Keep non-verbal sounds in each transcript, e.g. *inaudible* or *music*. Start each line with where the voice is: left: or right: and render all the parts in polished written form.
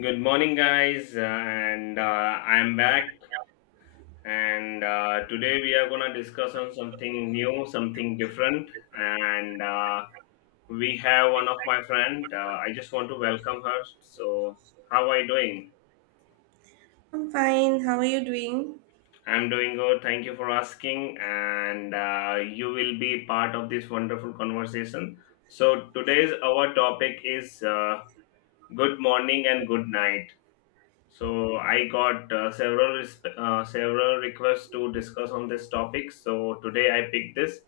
left: Good morning, guys, and I'm back. And Today we are gonna discuss on something new, something different. And We have one of my friend. I just want to welcome her. So, how are you doing?
right: I'm fine. How are you doing?
left: I'm doing good. Thank you for asking. And You will be part of this wonderful conversation. So today's our topic is good morning and good night. So I got several several requests to discuss on this topic. So today I picked this.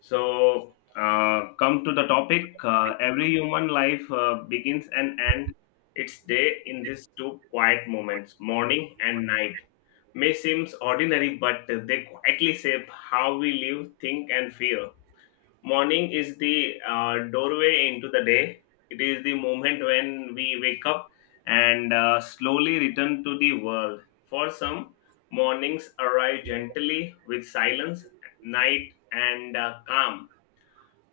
left: So come to the topic. Every human life begins and ends its day in these two quiet moments, morning and night. May seem ordinary, but they quietly shape how we live, think, and feel. Morning is the doorway into the day. It is the moment when we wake up and slowly return to the world. For some, mornings arrive gently with silence, night, and calm.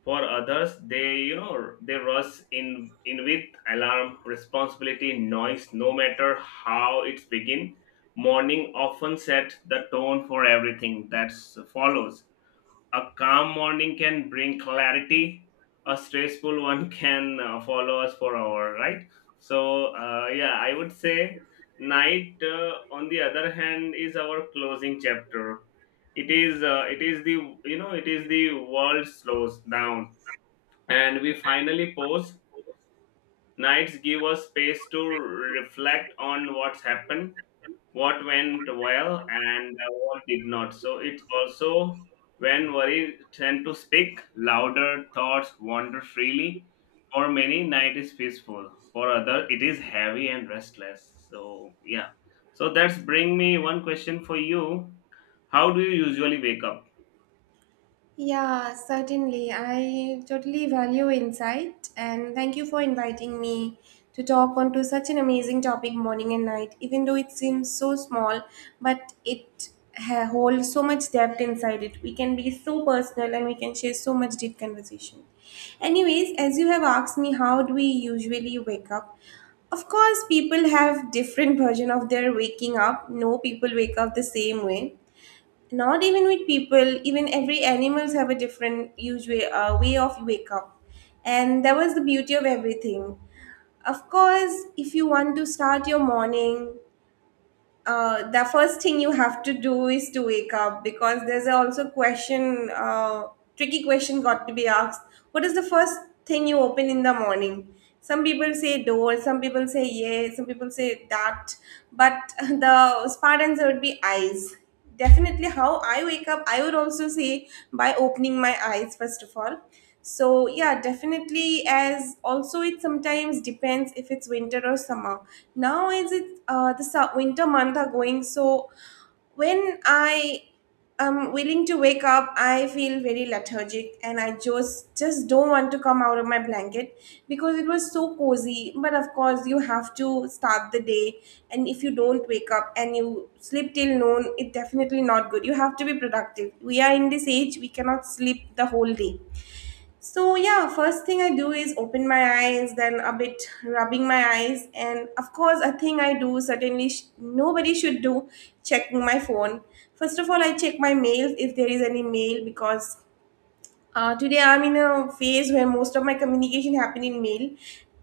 left: For others, they you know they rush in with alarm, responsibility, noise. No matter how it's begin, morning often sets the tone for everything that follows. A calm morning can bring clarity. A stressful *laughs* one can follow us for hour, right? So yeah, I would say night. On the other hand, is our closing chapter. It is the it is the world slows down and we finally pause. Nights give us space to reflect on what's happened, what went well, and what did not. So it's also when worry tend to speak, louder thoughts wander freely. For many, night is peaceful. For other, it is heavy and restless. So yeah. So that's bring me one question for you. How do you usually wake up?
right: Yeah, certainly. I totally value insight and thank you for inviting me to talk on to such an amazing topic morning and night. Even though it seems so small, but it holds so much depth inside it. We can be so personal and we can share so much deep conversation. Anyways, as you have asked me, how do we usually wake up? Of course, people have different *laughs* version of their waking up. No people wake up the same way, not even with people, even every animals have a different usual way of wake up, and that was the beauty of everything. Of course, if you want to start your morning, the first thing you have to do is to wake up, because there's also question, tricky question got to be asked, what is the first thing you open in the morning? Some people say door, some people say yes, some people say that, but *laughs* the smart answer would be eyes. Definitely, how I wake up, I would also say by opening my eyes, first of all. So, yeah, definitely. As also, it sometimes depends if it's winter or summer. Now, is it winter month are going, so when I'm willing to wake up, I feel very lethargic and I just don't want to come out of my blanket because it was so cozy. But of course, you have to start the day, and if you don't wake up and you sleep till noon, it's definitely not good. You have to be productive. We are in this age, we cannot sleep the whole day. So yeah, first thing I do is open my eyes, then a bit rubbing my eyes, and of course a thing I do certainly nobody should do, checking my phone. First of all, I check my mail if there is any mail, because today I'm in a phase where most of my communication happen in mail,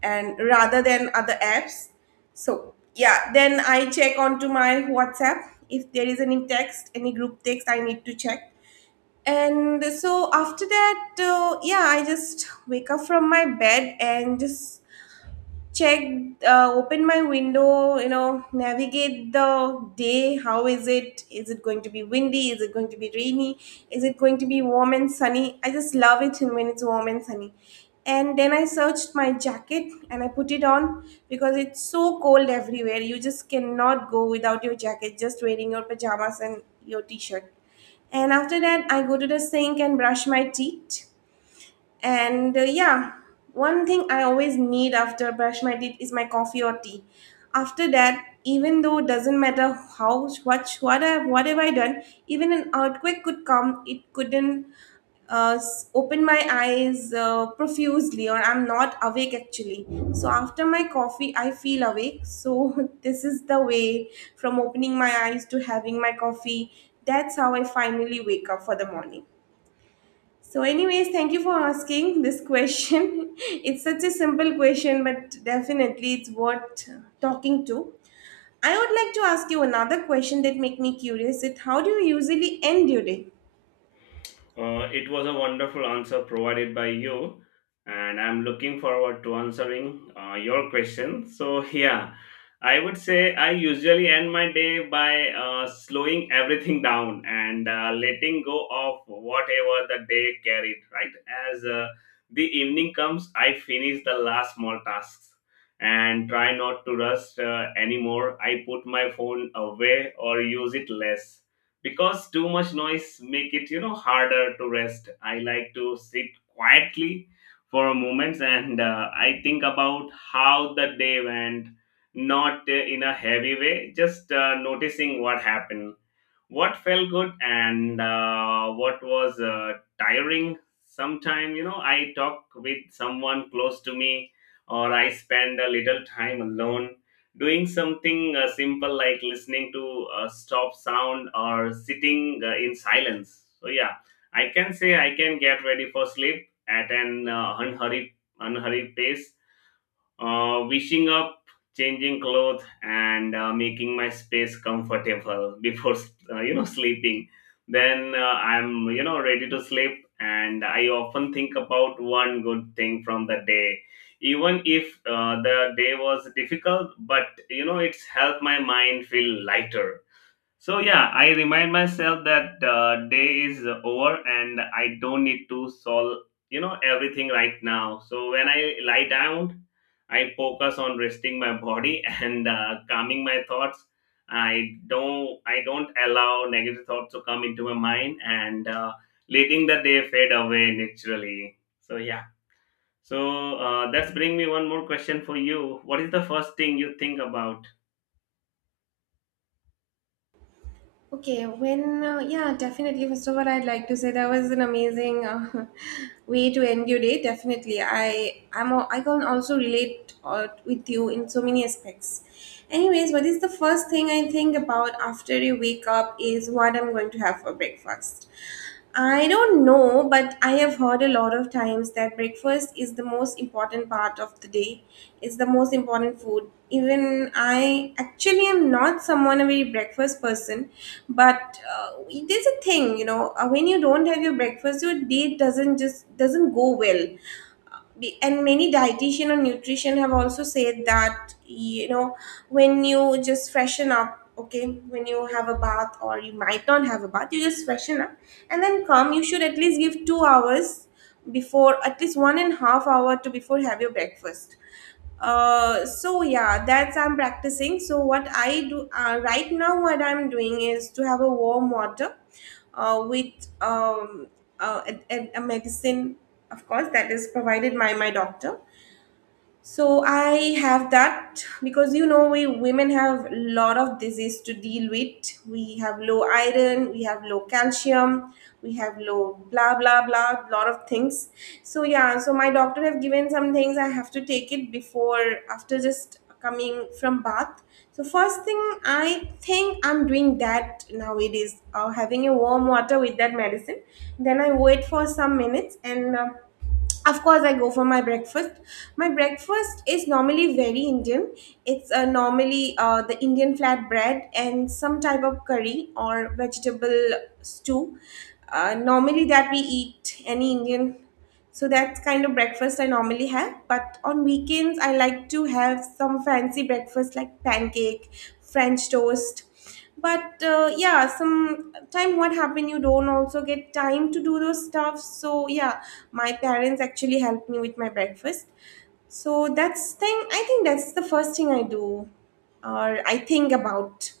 right: and rather than other apps. So yeah, then I check onto my WhatsApp if there is any text, any group text I need to check. And so after that, yeah, I just wake up from my bed and just check, open my window, you know, navigate the day. How is it? Is it going to be windy? Is it going to be rainy? Is it going to be warm and sunny? I just love it when it's warm and sunny. And then I searched my jacket and I put it on, because it's so cold everywhere. You just cannot go without your jacket, just wearing your pajamas and your t-shirt. And after that, I go to the sink and brush my teeth. And yeah, one thing I always need after brush my teeth is my coffee or tea. After that, even though it doesn't matter how much, what I, what have I done, even an earthquake could come, it couldn't open my eyes profusely, or I'm not awake actually. So after my coffee, I feel awake. So *laughs* this is the way, from opening my eyes to having my coffee. That's how I finally wake up for the morning. So, anyways, thank you for asking this question. *laughs* It's such a simple question, but definitely it's worth talking to. I would like to ask you another question that make me curious. It, how do you usually end your day?
left: It was a wonderful answer provided by you, and I'm looking forward to answering your question. So, yeah, I would say I usually end my day by slowing everything down and letting go of whatever the day carried, right? As The evening comes, I finish the last small tasks and try not to rush anymore. I put my phone away or use it less because too much noise make it, harder to rest. I like to sit quietly for a moment and I think about how the day went, not in a heavy way, just noticing what happened, what felt good, and what was tiring. Sometime, I talk with someone close to me or I spend a little time alone doing something simple, like listening to a stop sound or sitting in silence. So yeah, I can say I can get ready for sleep at an unhurried pace, wishing up, changing clothes, and making my space comfortable *laughs* before sleeping. Then I'm ready to sleep, and I often think about one good thing from the day, even if the day was difficult. But you know, it's helped my mind feel lighter. So yeah, I remind myself that day is over and I don't need to solve everything right now. So when I lie down, I focus on resting my body *laughs* and calming my thoughts. I don't allow negative thoughts to come into my mind and letting the day fade away naturally. So yeah. So that's bring me one more question for you. What is the first thing you think about?
right: Okay, when, yeah, definitely. First of all, I'd like to say that was an amazing *laughs* way to end your day. Definitely. I am, I can also relate with you in so many aspects. Anyways, what is the first thing I think about after you wake up is what I'm going to have for breakfast. I don't know, but I have heard a lot of times that breakfast is the most important part of the day. It's the most important food. Even I actually am not someone a very breakfast person, but it is a thing, you know. When you don't have your breakfast, your day doesn't just doesn't go well, and many dietitian or nutrition have also said that, you know, when you just freshen up, okay, when you have a bath or you might not have a bath, you just freshen up and then come, you should at least give 2 hours before, at least 1.5 hours to before have your breakfast. So yeah, that's I'm practicing. So what I do right now, what I'm doing is to have a warm water with um a medicine, of course, that is provided by my doctor. So I have that, because, you know, we women have a lot of disease to deal with. We have low iron, we have low calcium, we have low blah blah blah, lot of things. So yeah, so my doctor have given some things I have to take it before, after just coming from bath. So first thing I think I'm doing that nowadays, having a warm water with that medicine. Then I wait for some minutes and of course I go for my breakfast. My breakfast is normally very Indian. It's normally, the Indian flat bread and some type of curry or vegetable stew, normally, that we eat any Indian. So that's kind of breakfast I normally have, but on weekends I like to have some fancy breakfast like pancake, french toast. But yeah, some time what happened, you don't also get time to do those stuff. So yeah, my parents actually helped me with my breakfast. So that's thing I think, that's the first thing I do or I think about,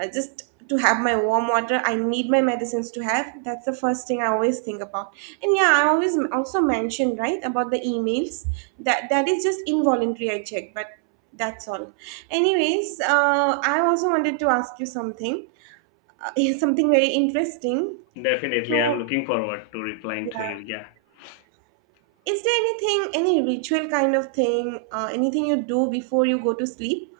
right: just to have my warm water, I need my medicines to have. That's the first thing I always think about. And yeah, I always also mentioned, right, about the emails, that that is just involuntary, I check, but that's all. Anyways, I also wanted to ask you something, uh, *laughs* something very interesting.
left: Definitely, I'm
right: So
left: looking forward to replying to
right: yeah,
left: you. Yeah.
right: is there anything, any ritual kind of thing, anything you do before you go to sleep?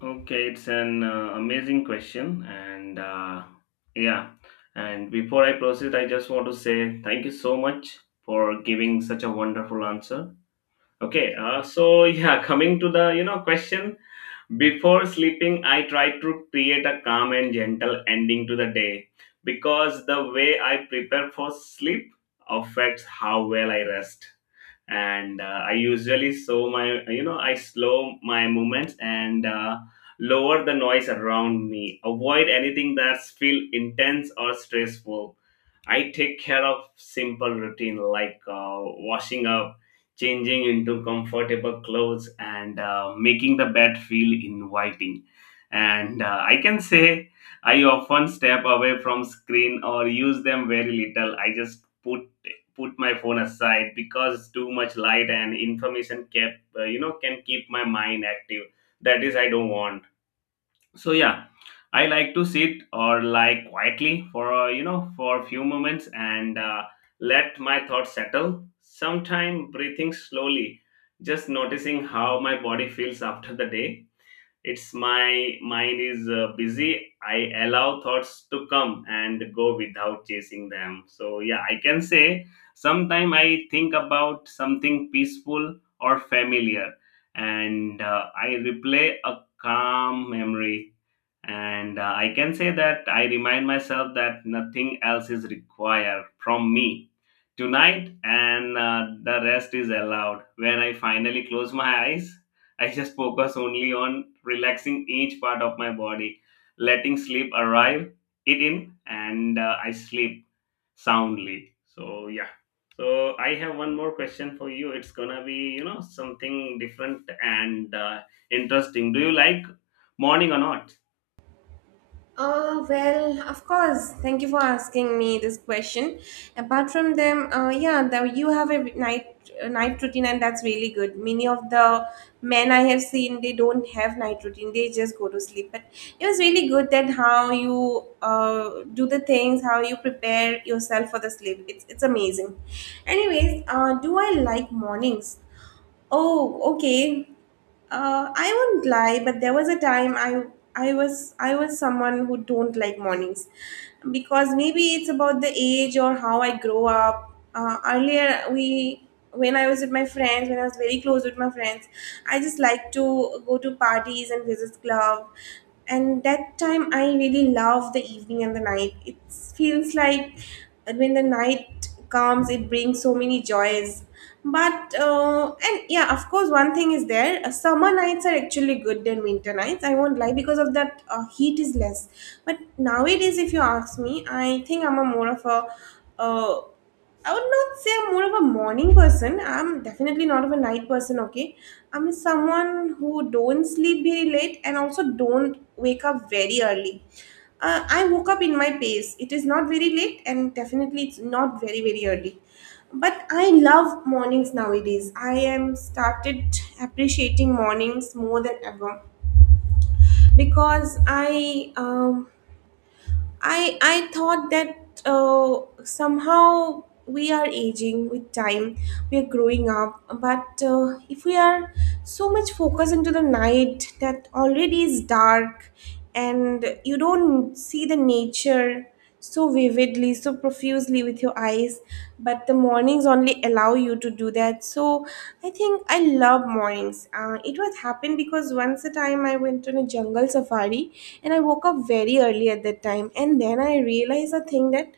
left: Okay, it's an amazing question, and yeah. And before I proceed, I just want to say thank you so much for giving such a wonderful answer. Okay, so yeah, *laughs* coming to the question, before sleeping, I try to create a calm and gentle ending to the day because the way I prepare for sleep affects how well I rest. And I usually slow my, you know, I slow my movements and lower the noise around me. Avoid anything that's feel intense or stressful. I take care of simple routine, like washing up, changing into comfortable clothes, and making the bed feel inviting. And I can say, I often step away from screen or use them very little. I just put my phone aside because too much light and information kept, can keep my mind active. That is I don't want. So yeah, I like to sit or lie quietly for, for a few moments, and let my thoughts settle. Sometime breathing slowly, just noticing how my body feels after the day. It's my mind is busy, I allow thoughts to come and go without chasing them. So yeah, I can say sometime I think about something peaceful or familiar, and I replay a calm memory, and I can say that I remind myself that nothing else is required from me tonight, and the rest is allowed. When I finally close my eyes, I just focus only on relaxing each part of my body, letting sleep arrive it in, and I sleep soundly. So yeah, so I have one more question for you. It's gonna be, something different and interesting. Do you like morning or not?
right: Well, of course. Thank you for asking me this question. Apart from them, yeah, you have a night routine, and that's really good. Many of the men I have seen, they don't have night routine; they just go to sleep. But it was really good that how you do the things, how you prepare yourself for the sleep. It's amazing. Anyways, do I like mornings? Oh, okay. I won't lie, but there was a time I was someone who don't like mornings, because maybe it's about the age or how I grow up. Earlier, we when I was with my friends, when I was very close with my friends, I just like to go to parties and visit club, and that time I really love the evening and the night. It feels like when the night comes, it brings so many joys. But and yeah, of course, one thing is there, summer nights are actually good than winter nights, I won't lie, because of that heat is less. But nowadays, if you ask me, I think I'm a more of a uh, I would not say I'm more of a morning person. I'm definitely not of a night person, okay? I'm someone who don't sleep very late and also don't wake up very early. I woke up in my pace. It is not very late and definitely it's not very, very early. But I love mornings nowadays. I am started appreciating mornings more than ever, because I thought that somehow we are aging with time, we are growing up. But if we are so much focused into the night that already is dark, and you don't see the nature so vividly, so profusely with your eyes, but the mornings only allow you to do that. So I think I love mornings. It was happened because once a time I went on a jungle safari and I woke up very early at that time, and then I realized a thing that,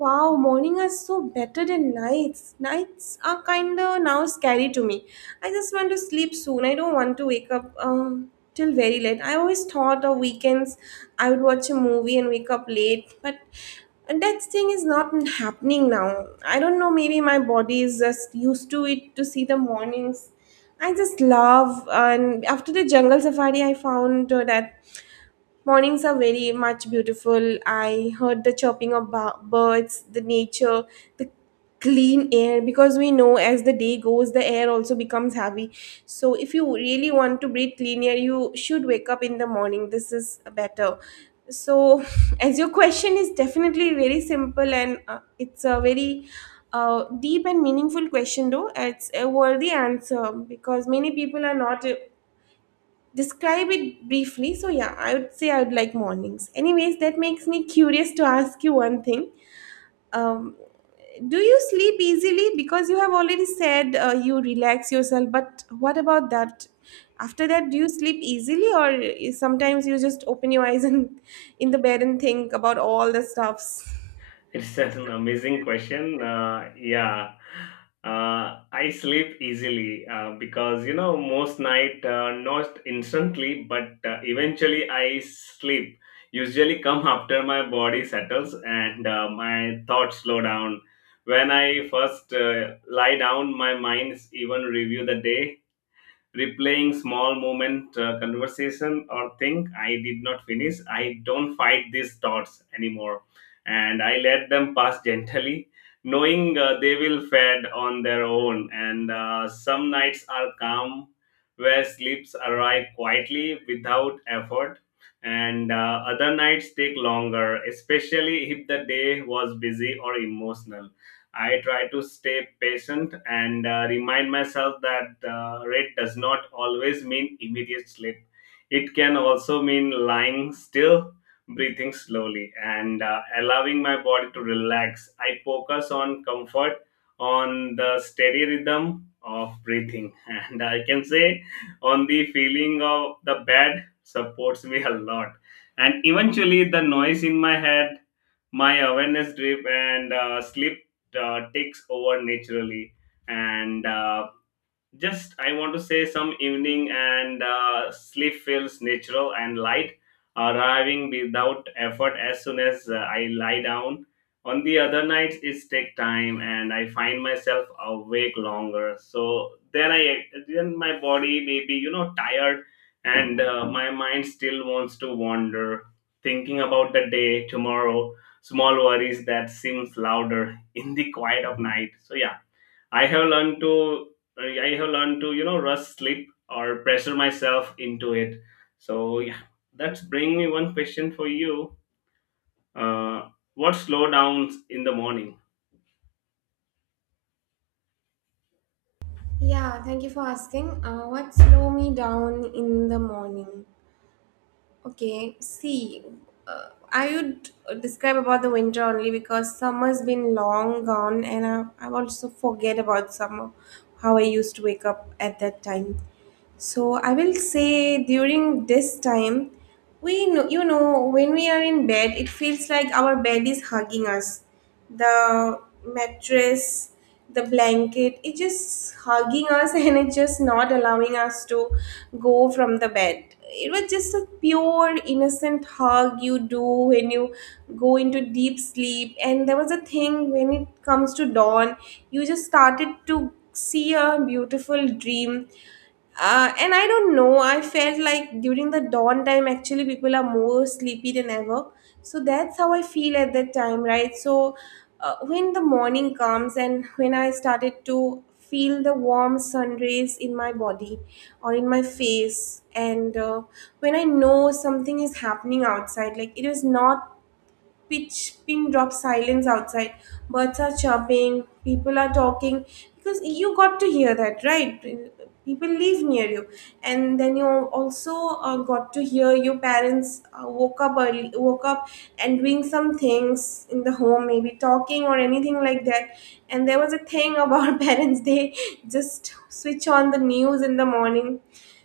right: wow, morning are so better than nights. Nights are kind of now scary to me. I just want to sleep soon. I don't want to wake up. Till very late. I always thought of weekends I would watch a movie and wake up late, but that thing is not happening now. I don't know, maybe my body is just used to it to see the mornings. I just love, and after the jungle safari, I found that mornings are very much beautiful. I heard the chirping of birds, the nature, the clean air, because we know as the day goes the air also becomes heavy. So if you really want to breathe clean air, you should wake up in the morning. This is better. So *laughs* as your question is definitely very simple and it's a very deep and meaningful question though. It's a worthy answer because many people are not describe it briefly. So yeah, I would say I would like mornings. Anyways, that makes me curious to ask you one thing. um, do you sleep easily? Because you have already said you relax yourself, but what about that after that, do you sleep easily or sometimes you just open your eyes *laughs* and in the bed and think about all the stuffs?
left: It's an amazing question. Yeah, I sleep easily because you know most night, not instantly, but eventually I sleep. Usually come after my body settles and my thoughts slow down. When I first lie down, my minds even review the day, replaying small moment, conversation, or think I did not finish. I don't fight these thoughts anymore, and I let them pass *laughs* gently, knowing they will fade on their own, and some nights are calm where sleeps arrive quietly without effort, and other nights take longer, especially if the day was busy or emotional. I try to stay patient and remind myself that red does not always mean immediate sleep. It can also mean lying still, breathing slowly, and allowing my body to relax. I focus on comfort, on the steady rhythm of breathing, *laughs* and I can say on the feeling of the bed supports me a lot. And eventually, the noise in my head, my awareness drip, and sleep takes over naturally. And Just I want to say some evening and sleep feels natural and light, arriving without effort as soon as I lie down. On the other nights it take time and I find myself awake longer, so then my body may be, tired, and my mind still wants to wander, thinking about the day tomorrow, small worries that seems louder in the quiet of night. So yeah, I have learned to I have learned to, rush sleep or pressure myself into it. So yeah, that's bring me one question for you. Uh, what slow downs in the morning?
right: Yeah, thank you for asking. What slow me down in the morning? Okay, see, I would describe about the winter only because summer's been long gone, and I also forget about summer, how I used to wake up at that time. So I will say during this time, we know, you know, when we are in bed, it feels like our bed is hugging us. The mattress, the blanket, it's just hugging us *laughs* and it's just not allowing us to go from the bed. It was just a pure, innocent hug you do when you go into deep sleep. And there was a thing when it comes to dawn, you just started to see a beautiful dream. And I don't know, I felt like during the dawn time, actually, people are more sleepy than ever. So that's how I feel at that time, right? So when the morning comes and when I started to feel the warm sun rays in my body or in my face, and when I know something is happening outside, like it was not pitch pin drop silence outside, birds are chirping, people are talking, because you got to hear that, right? People live near you, and then you also got to hear your parents woke up early, woke up and doing some things in the home, maybe talking or anything like that. And there was a thing about *laughs* parents, they just switch on the news in the morning.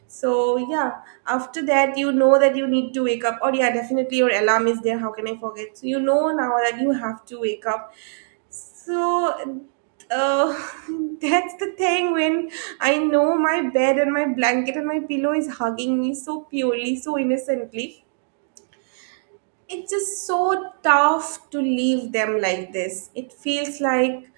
right: So yeah, after that you know that you need to wake up. Or yeah, definitely your alarm is there. How can I forget? So you know now that you have to wake up. So uh, *laughs* that's the thing. When I know my bed and my blanket and my pillow is hugging me so purely, so innocently, it's just so tough to leave them like this. It feels like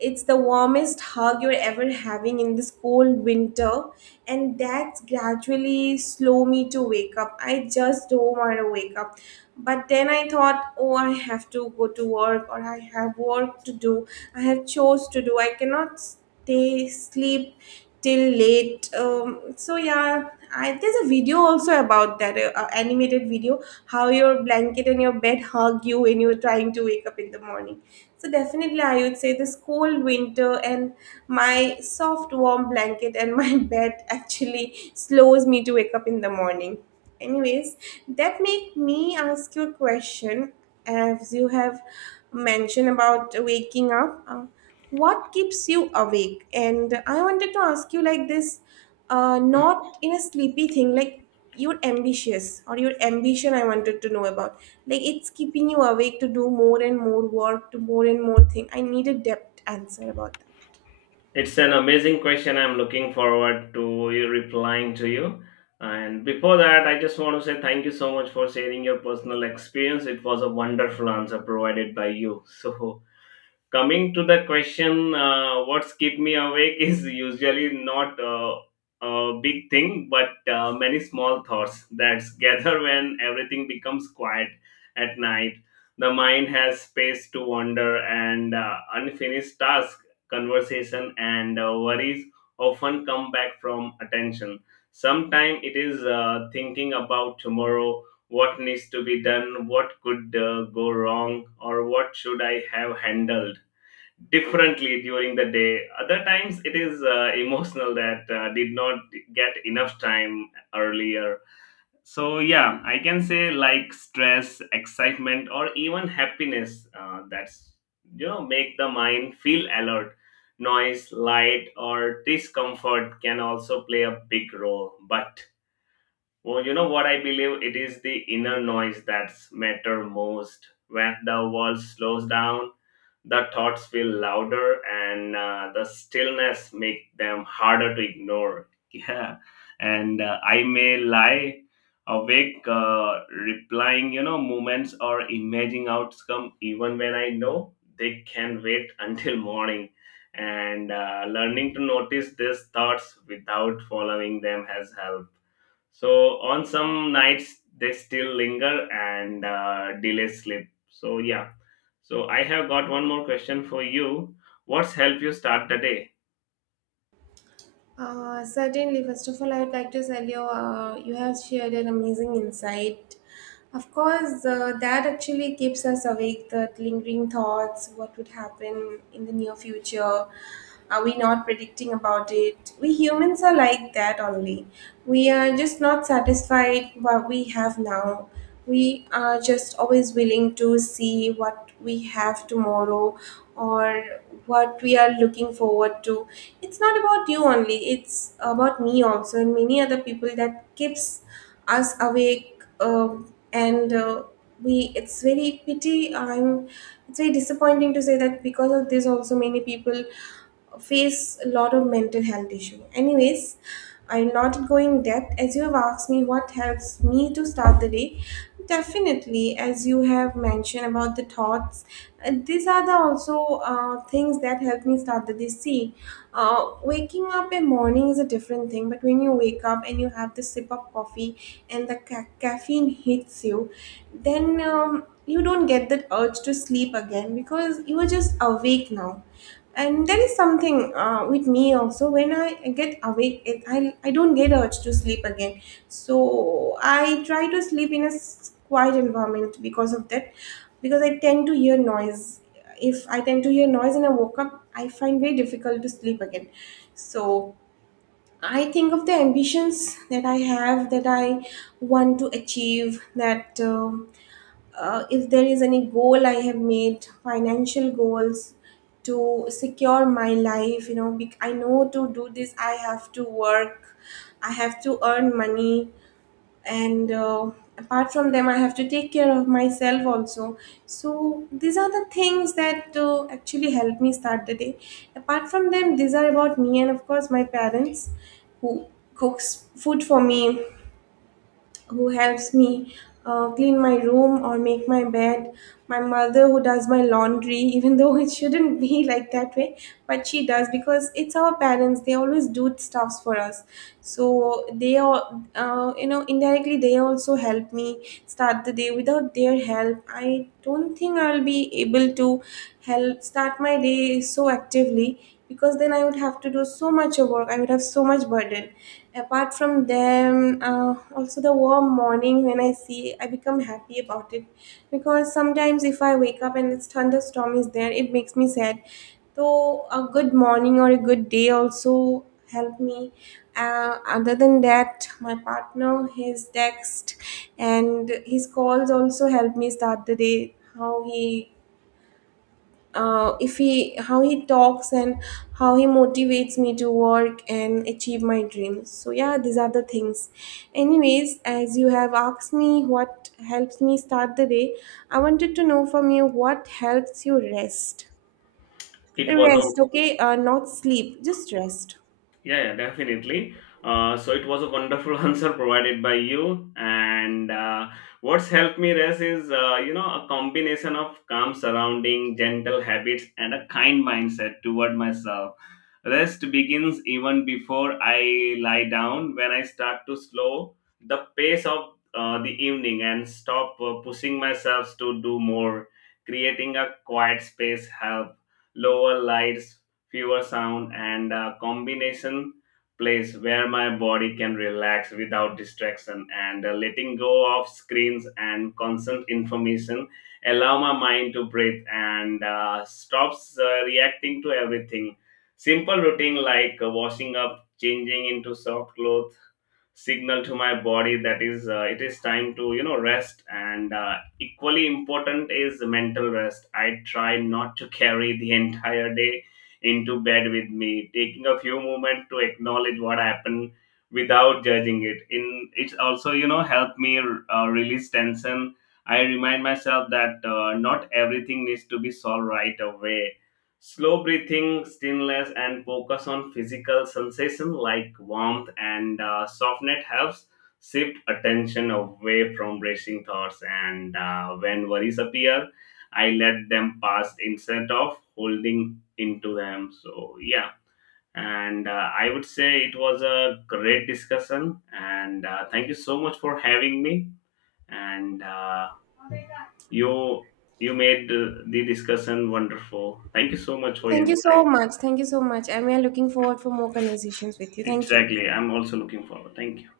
right: it's the warmest hug you're ever having in this cold winter, and that's gradually slow me to wake up. I just don't want to wake up. But then I thought, oh, I have to go to work, or I have work to do, I have chores to do. I cannot they sleep till late. So yeah, I, there's a video also about that animated video how your blanket and your bed hug you when you're trying to wake up in the morning. So definitely I would say this cold winter and my soft warm blanket and my *laughs* bed actually slows me to wake up in the morning. Anyways, that make me ask you a question. As you have mentioned about waking up, what keeps you awake? And I wanted to ask you like this, not in a sleepy thing, like you're ambitious or your ambition. I wanted to know about, like, it's keeping you awake to do more and more work, to more and more thing. I need a depth answer about that.
left: It's an amazing question. I'm looking forward to you replying to you. And before that, I just want to say thank you so much for sharing your personal experience. It was a wonderful answer provided by you. So coming to the question, what's keep me awake *laughs* is usually not a big thing, but many small thoughts that gather when everything becomes quiet at night. The mind has space to wander, and unfinished tasks, conversation, and worries often come back from attention. Sometimes it is thinking about tomorrow, what needs to be done, what could go wrong, or what should I have handled differently during the day. Other times it is emotional that did not get enough time earlier. So yeah, I can say like stress, excitement, or even happiness, that's, make the mind feel alert. Noise, light, or discomfort can also play a big role, but well, you know what I believe? It is the inner noise that's matter most. When the world slows down, the thoughts feel louder, and the stillness make them harder to ignore. *laughs* Yeah, and I may lie awake, replying, you know, moments or imagining outcome, even when I know they can wait *laughs* until morning. And learning to notice these thoughts without following them has helped. So on some nights they still linger and delay sleep. So yeah. So I have got one more question for you. What's helped you start the day?
right: Certainly. First of all, I would like to tell you, you have shared an amazing insight. Of course, that actually keeps us awake, the lingering thoughts, what would happen in the near future. Are we not predicting about it? We humans are like that only. We are just not satisfied what we have now. We are just always willing to see what we have tomorrow or what we are looking forward to. It's not about you only, it's about me also, and many other people, that keeps us awake. And We it's very pity, I'm, it's very disappointing to say that because of this also many people face a lot of mental health issue. Anyways, I'm not going depth, as you have asked me what helps me to start the day. Definitely, as you have mentioned about the thoughts, these are the also things that help me start the day. See, waking up in morning is a different thing, but when you wake up and you have the sip of coffee and the caffeine hits you, then you don't get that urge to sleep again because you are just awake now. And there is something with me also. When I get awake it, I don't get urge to sleep again. So I try to sleep in a quiet environment because of that, because I tend to hear noise. If I tend to hear noise and I woke up, I find very difficult to sleep again. So I think of the ambitions that I have, that I want to achieve, that if there is any goal I have made, financial goals to secure my life, you know, I know to do this, I have to work, I have to earn money, and apart from them, I have to take care of myself also. So, these are the things that actually help me start the day. Apart from them, these are about me and, of course, my parents who cooks food for me, who helps me clean my room or make my bed, my mother who does my laundry, *laughs* even though it shouldn't be like that way, but she does because it's our parents. They always do stuffs for us, so they are, you know, indirectly they also help me start the day. Without their help, I don't think I'll be able to help start my day so actively, because then I would have to do so much of work, I would have so much burden. Apart from them, also the warm morning when I see, I become happy about it, because sometimes if I wake up and this thunderstorm is there, it makes me sad. So a good morning or a good day also help me. Other than that, my partner, his text, and his calls also help me start the day. How he if he, how he talks and how he motivates me to work and achieve my dreams. So yeah, these are the things. Anyways, as you have asked me what helps me start the day, I wanted to know from you what helps you rest.
left: It was a
right: Rest, okay, not sleep, just rest.
left: Yeah, yeah, definitely. So it was a wonderful *laughs* answer provided by you. And what's helped me rest is, a combination of calm surrounding, gentle habits, and a kind mindset toward myself. Rest begins even before I lie down, when I start to slow the pace of the evening and stop pushing myself to do more. Creating a quiet space help, lower lights, fewer sound, and a combination place where my body can relax without distraction, and letting go of screens and constant information allow my mind to breathe and stops reacting to everything. Simple routine like washing up, changing into soft clothes, signal to my body that is it is time to, rest. And equally important is mental rest. I try not to carry the *laughs* entire day into bed with me, taking a few moments to acknowledge what happened without judging it. In it's also, helped me release tension. I remind myself that not everything needs to be solved right away. Slow breathing, stillness, and focus on physical sensation like warmth and softness helps shift attention away from racing thoughts. And when worries appear, I let them pass instead of holding into them. So yeah, and I would say it was a great discussion, and thank you so much for having me. And you you made the discussion wonderful. Thank you so much for
right: Thank
left: your
right: you so
left: insight.
right: much, thank you so much, and we are looking forward for more conversations with you. Thank you.
left: Exactly, I'm also looking forward. Thank you.